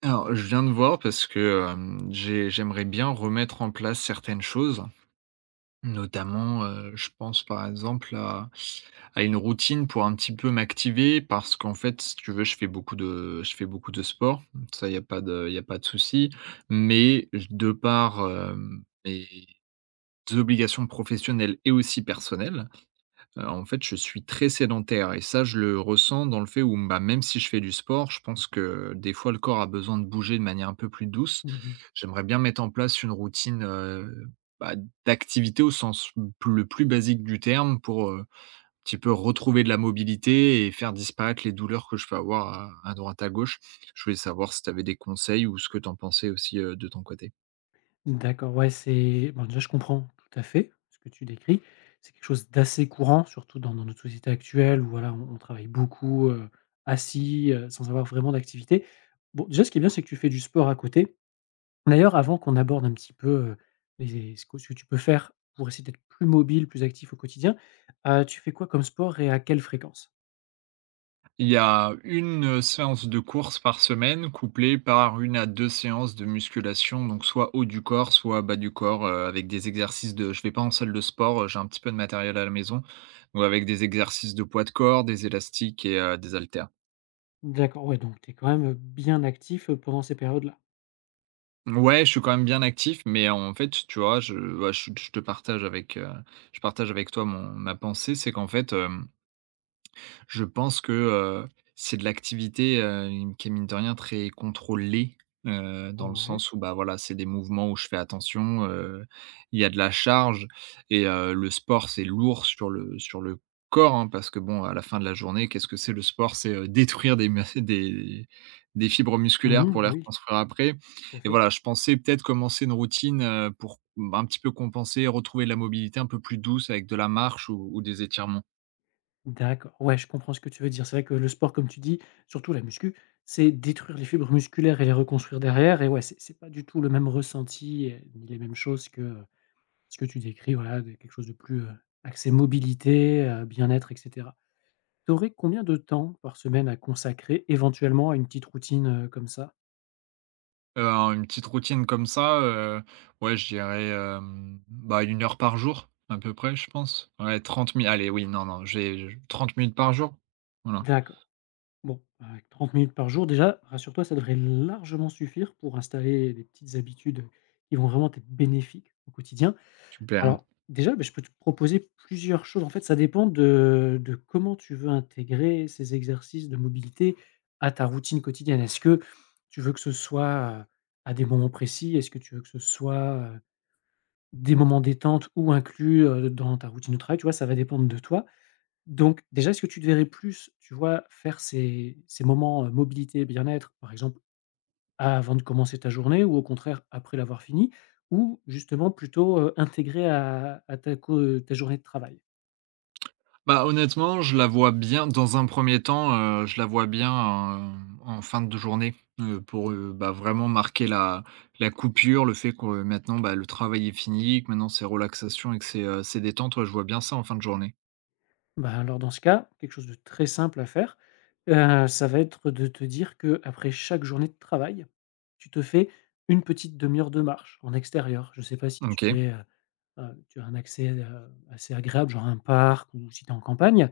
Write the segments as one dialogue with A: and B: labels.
A: Alors, je viens de voir parce que, j'aimerais bien remettre en place certaines choses, notamment, je pense par exemple à une routine pour un petit peu m'activer parce qu'en fait, si tu veux, je fais beaucoup de sport, ça il y a pas de y a pas de souci, mais je de par, mes obligations professionnelles et aussi personnelles. En fait, je suis très sédentaire et ça, je le ressens dans le fait où, bah, même si je fais du sport, je pense que des fois le corps a besoin de bouger de manière un peu plus douce.
B: Mmh.
A: J'aimerais bien mettre en place une routine, bah, d'activité au sens p le plus basique du terme pour, un petit peu retrouver de la mobilité et faire disparaître les douleurs que je peux avoir à droite à gauche. Je voulais savoir si tu avais des conseils ou ce que tu en pensais aussi, de ton côté?
B: D'accord, ouais, c'est bon, déjà, je comprends tout à fait ce que tu décris. C'est quelque chose d'assez courant, surtout dans notre société actuelle où, voilà, on travaille beaucoup, assis, sans avoir vraiment d'activité. Bon, déjà, ce qui est bien, c'est que tu fais du sport à côté. D'ailleurs, avant qu'on aborde un petit peu, les ce que tu peux faire pour essayer d'être plus mobile, plus actif au quotidien, tu fais quoi comme sport et à quelle fréquence?
A: Il y a une séance de course par semaine, couplée par une à 2 séances de musculation, donc soit haut du corps, soit bas du corps, avec des exercices de je vais pas en salle de sport, j'ai un petit peu de matériel à la maison, donc avec des exercices de poids de corps, des élastiques et des haltères.
B: D'accord, ouais, donc tu es quand même, bien actif, pendant ces périodes-là?
A: Ouais, je suis quand même bien actif, mais en fait, tu vois, je bah, je te partage avec, je partage avec toi mon ma pensée, c'est qu'en fait, hem je pense que, c'est de l'activité, qui est mine de rien très contrôlée, dans le
B: Ouais.
A: sens où, bah, voilà, c'est des mouvements où je fais attention, il y a de la charge et le sport, c'est lourd sur le corps, hein, parce que bon, à la fin de la journée, qu'est-ce que c'est le sport? C'est, détruire des mus des fibres musculaires
B: Mmh.
A: pour les
B: Bah, oui,
A: reconstruire après
B: tout à
A: et
B: fait.
A: voilà, je pensais peut-être commencer une routine, pour, bah, un petit peu compenser, retrouver de la mobilité un peu plus douce avec de la marche ou des étirements.
B: D'accord, ouais, je comprends ce que tu veux dire. C'est vrai que le sport, comme tu dis, surtout la muscu, c'est détruire les fibres musculaires et les reconstruire derrière. Et ouais, c'est pas du tout le même ressenti, et ni les mêmes choses que, ce que tu décris, voilà, de quelque chose de plus, axé mobilité, bien-être, et cetera. Tu aurais combien de temps par semaine à consacrer éventuellement à une petite routine, comme ça?
A: Heu, une petite routine comme ça, ouais, je dirais, bah, une heure par jour à peu près, je pense. Ouais, 30 minutes allez, oui, non, non, j'ai je 30 minutes par jour. Voilà,
B: D'accord. Bon, avec 30 minutes par jour, déjà, rassure-toi, ça devrait largement suffire pour installer des petites habitudes qui vont vraiment être bénéfiques au quotidien.
A: super.
B: Alors, déjà, beh, je peux te proposer plusieurs choses. En fait, ça dépend de comment tu veux intégrer ces exercices de mobilité à ta routine quotidienne. Est-ce que tu veux que ce soit, à des moments précis? Est-ce que tu veux que ce soit, des moments détente ou inclus, dans ta routine de travail? Tu vois, ça va dépendre de toi. Donc déjà, est-ce que tu te plus, tu vois, faire ces moments, mobilité, bien-être, par exemple avant de commencer ta journée ou au contraire après l'avoir finie? Ou justement plutôt, intégré à ta co ta journée de travail?
A: Bah, honnêtement, je la vois bien dans un premier temps, je la vois bien, hem, en fin de journée, pour, bah, vraiment marquer la coupure, le fait que maintenant, bah, le travail est fini, que maintenant c'est relaxation et que c'est détente. Ouais, je vois bien ça en fin de journée.
B: Bah, alors dans ce cas, quelque chose de très simple à faire, ça va être de te dire que après chaque journée de travail, tu te fais une petite demi heure de marche en extérieur. Je ne sais pas si tu
A: OK,
B: es, tu as un accès, assez agréable, genre un parc ou si tu es en campagne.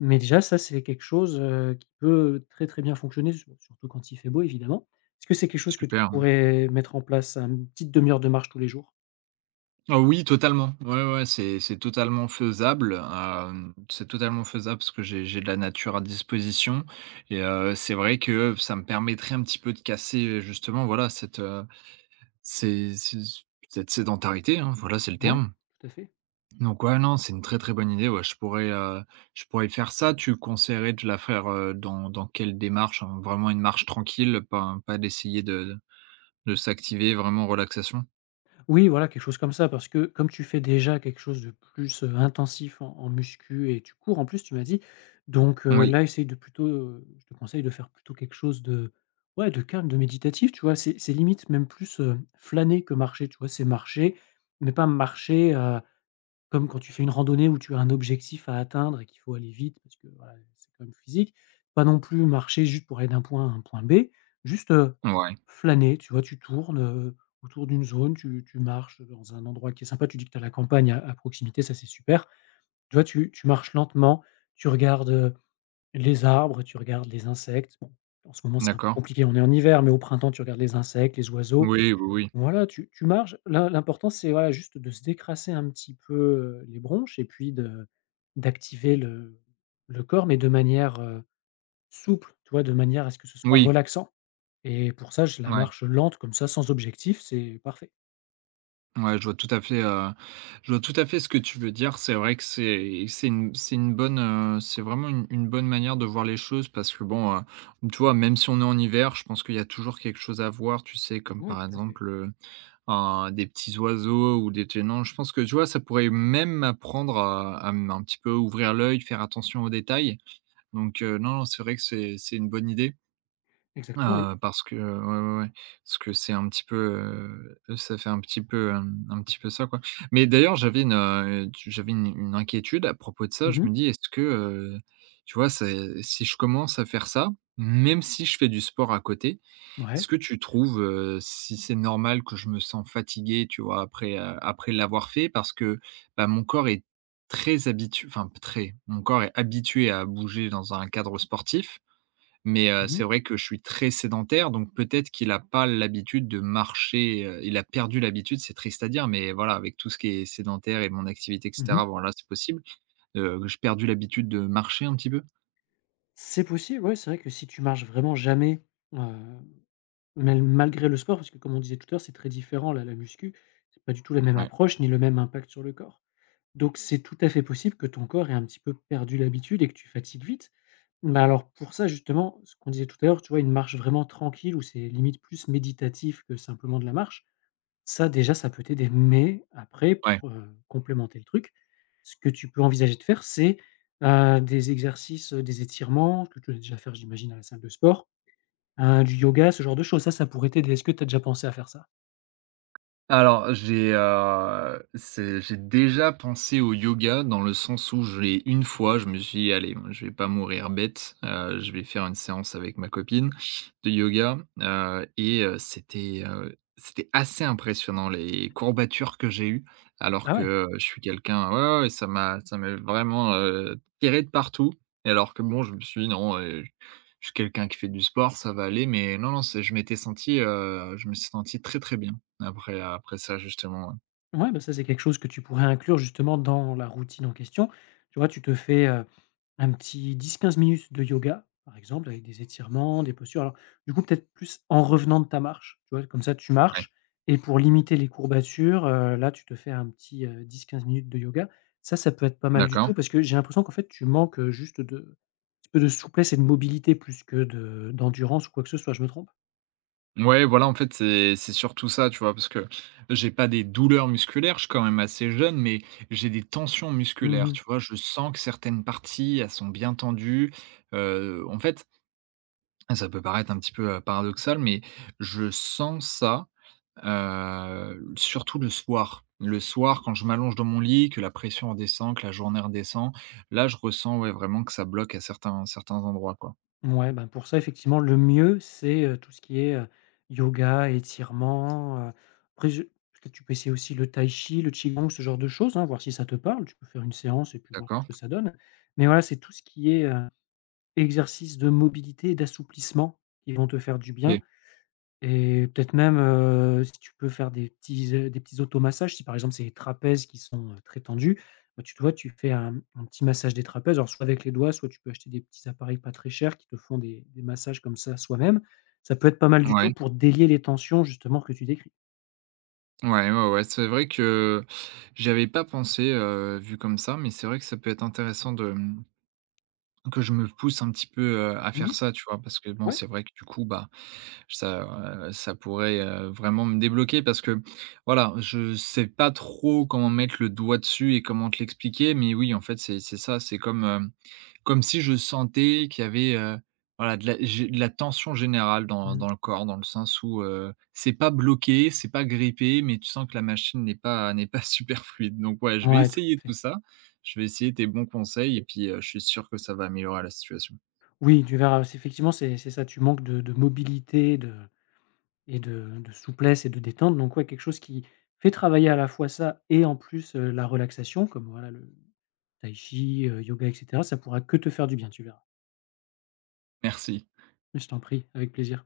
B: Mais déjà ça, c'est quelque chose, qui peut très, très bien fonctionner, sur surtout quand il fait beau évidemment. Est-ce que c'est quelque chose que tu
A: super.
B: pourrais mettre en place, hein, une petite demi heure de marche tous les jours?
A: Ah oui, totalement. Ouais, ouais, c'est totalement faisable, parce que j'ai de la nature à disposition et c'est vrai que ça me permettrait un petit peu de casser, justement, voilà, cette, ces ces cette sédentarité, hein, voilà, c'est le
B: Ouais.
A: terme.
B: Tout à fait.
A: Donc ouais, non, c'est une très, très bonne idée, ouais, je pourrais faire ça. Tu conseillerais de la faire, dans quelle démarche? En vraiment une marche tranquille, pas d'essayer de s'activer, vraiment relaxation?
B: Oui, voilà, quelque chose comme ça, parce que comme tu fais déjà quelque chose de plus, intensif en muscu et tu cours en plus, tu m'as dit, donc
A: Oui,
B: là, essaye de plutôt, je te conseille de faire plutôt quelque chose de, ouais, de calme, de méditatif, tu vois? C'est limite même plus, flâner que marcher, tu vois? C'est marcher, mais pas marcher, comme quand tu fais une randonnée où tu as un objectif à atteindre et qu'il faut aller vite parce que, voilà, c'est quand même physique. Pas non plus marcher juste pour aller d'un point A à un point B, juste,
A: ouais,
B: flâner, tu vois? Tu tournes, autour d'une zone, tu marches dans un endroit qui est sympa. Tu dis que tu as la campagne à proximité, ça, c'est super. Tu vois? Tu marches lentement, tu regardes, les arbres, tu regardes les insectes. Bon, en ce moment, c'est un peu
A: d'accord.
B: compliqué, on est en hiver, mais au printemps, tu regardes les insectes, les oiseaux.
A: Oui, oui, oui.
B: Voilà, tu marches. L'im l'important, c'est, voilà, juste de se décrasser un petit peu, les bronches et puis de d'activer le corps, mais de manière, souple, tu vois? De manière à ce que ce soit
A: Oui.
B: relaxant et pour ça, je la
A: Ouais,
B: marche lente comme ça, sans objectif, c'est parfait.
A: ouais, je vois tout à fait, je vois tout à fait ce que tu veux dire. C'est vrai que c'est une bonne, c'est vraiment une bonne manière de voir les choses parce que bon, tu vois, même si on est en hiver, je pense qu'il y a toujours quelque chose à voir, tu sais? Comme
B: Ouais,
A: par
B: tout à fait.
A: exemple, un des petits oiseaux ou des tenants. Je pense que, tu vois, ça pourrait même m'apprendre à m un petit peu ouvrir l'œil, faire attention aux détails. Donc, non, non, c'est vrai que c'est une bonne idée.
B: Exactement, oui.
A: Parce que, ouais, ouais, ouais, parce que c'est un petit peu, ça fait un petit peu, un petit peu ça, quoi. Mais d'ailleurs, j'avais une inquiétude à propos de ça. Je
B: Mmh.
A: me dis: «Est-ce que, tu vois, c'est si je commence à faire ça, même si je fais du sport à côté, est-ce
B: Ouais.
A: que tu trouves, si c'est normal que je me sens fatigué, tu vois, après, après l'avoir fait?» Parce que, bah, mon corps est très habitué, enfin, très, mon corps est habitué à bouger dans un cadre sportif mais
B: Mmh
A: c'est
B: mh.
A: vrai que je suis très sédentaire, donc peut-être qu'il a pas l'habitude de marcher, il a perdu l'habitude, c'est triste à dire, mais voilà, avec tout ce qui est sédentaire et mon activité et
B: Mmh.
A: cetera, bon c'est possible. J'ai perdu l'habitude de marcher un petit peu.
B: C'est possible, ouais, c'est vrai que si tu marches vraiment jamais, heu Mal malgré le sport, parce que comme on disait tout à l'heure, c'est très différent là, la muscu, c'est pas du tout la même
A: Ouais,
B: approche ni le même impact sur le corps. Donc c'est tout à fait possible que ton corps ait un petit peu perdu l'habitude et que tu fatigues vite. Mais alors pour ça justement, ce qu'on disait tout à l'heure, tu vois, une marche vraiment tranquille où c'est limite plus méditatif que simplement de la marche, ça déjà ça peut t'aider. Mais après
A: ouais.
B: pour, complémenter le truc, ce que tu peux envisager de faire, c'est, des exercices, des étirements que tu dois déjà faire j'imagine à la salle de sport. Du yoga, ce genre de choses, ça pourrait t'aider. Est-ce que tu as déjà pensé à faire ça?
A: Alors, j'ai déjà pensé au yoga dans le sens où j'ai une fois, je me suis dit: «Allez, moi, je vais pas mourir bête, je vais faire une séance avec ma copine de yoga», et c'était, c'était assez impressionnant les courbatures que j'ai eues, alors
B: Ah
A: que,
B: ouais?
A: je suis quelqu'un ouais, ouais, ouais, ça m'a vraiment, tiré de partout et alors que bon, je me suis dit: «Non, je suis quelqu'un qui fait du sport, ça va aller», mais non, non, c'est je me suis senti très, très bien. Après, après ça justement, ouais.
B: Ouais, bah, ça, c'est quelque chose que tu pourrais inclure justement dans la routine en question. Tu vois, tu te fais, un petit 10-15 minutes de yoga, par exemple, avec des étirements, des postures. Alors, du coup, peut-être plus en revenant de ta marche, tu vois? Comme ça, tu
A: Ouais,
B: marches et pour limiter les courbatures, là, tu te fais un petit, 10-15 minutes de yoga. Ça peut être pas mal du
A: d'accord.
B: tout parce que j'ai l'impression qu'en fait, tu manques, juste de un petit peu de souplesse et de mobilité plus que de d'endurance ou quoi que ce soit. Je me trompe?
A: Ouais, voilà, en fait, c'est surtout ça, tu vois? Parce que j'ai pas des douleurs musculaires, je suis quand même assez jeune, mais j'ai des tensions
B: Mmh
A: musculaires,
B: mh.
A: tu vois? Je sens que certaines parties, elles sont bien tendues. En fait, ça peut paraître un petit peu, paradoxal, mais je sens ça, surtout le soir. Le soir, quand je m'allonge dans mon lit, que la pression redescend, que la journée redescend, là, je ressens, ouais, vraiment que ça bloque à certains endroits, quoi.
B: Ouais, ben, pour ça, effectivement, le mieux, c'est, tout ce qui est, yoga, étirements, après je peut-être tu peux essayer aussi le tai chi, le qigong, ce genre de choses, hein, voir si ça te parle. Tu peux faire une séance et puis voir ce
A: D'accord.
B: que ça donne. Mais voilà, c'est tout ce qui est, exercice de mobilité et d'assouplissement qui vont te faire du bien.
A: OK.
B: Et peut-être même, si tu peux faire des petits automassages, si par exemple c'est les trapèzes qui sont, très tendus, bah, tu vois, tu fais un petit massage des trapèzes, alors soit avec les doigts, soit tu peux acheter des petits appareils pas très chers qui te font des massages comme ça soi-même. Ça peut être pas mal du tout
A: Ouais.
B: pour délier les tensions justement que tu décris.
A: Ouais, ouais, ouais, c'est vrai que j'avais pas pensé, vu comme ça, mais c'est vrai que ça peut être intéressant de, mmh, que je me pousse un petit peu, à faire
B: Mmh.
A: ça, tu vois? Parce que bon,
B: Ouais.
A: c'est vrai que du coup, bah, ça, ça pourrait, vraiment me débloquer parce que, voilà, je sais pas trop comment mettre le doigt dessus et comment te l'expliquer, mais oui, en fait, c'est ça, c'est comme, comme si je sentais qu'il y avait, voilà, de la tension générale dans
B: Mmh.
A: le corps, dans le sens où, c'est pas bloqué, c'est pas grippé, mais tu sens que la machine n'est pas super fluide. Donc ouais, je vais
B: Ouais, tout
A: essayer
B: à
A: tout
B: fait.
A: ça. Je vais essayer tes bons conseils et puis, je suis sûr que ça va améliorer la situation.
B: Oui, tu verras, c'est effectivement, c'est ça, tu manques de mobilité, de et de souplesse et de détente, donc ouais, quelque chose qui fait travailler à la fois ça et en plus, la relaxation comme voilà le Tai chi, yoga et cetera, ça pourra que te faire du bien, tu verras.
A: Merci.
B: Mais je t'en prie, avec plaisir.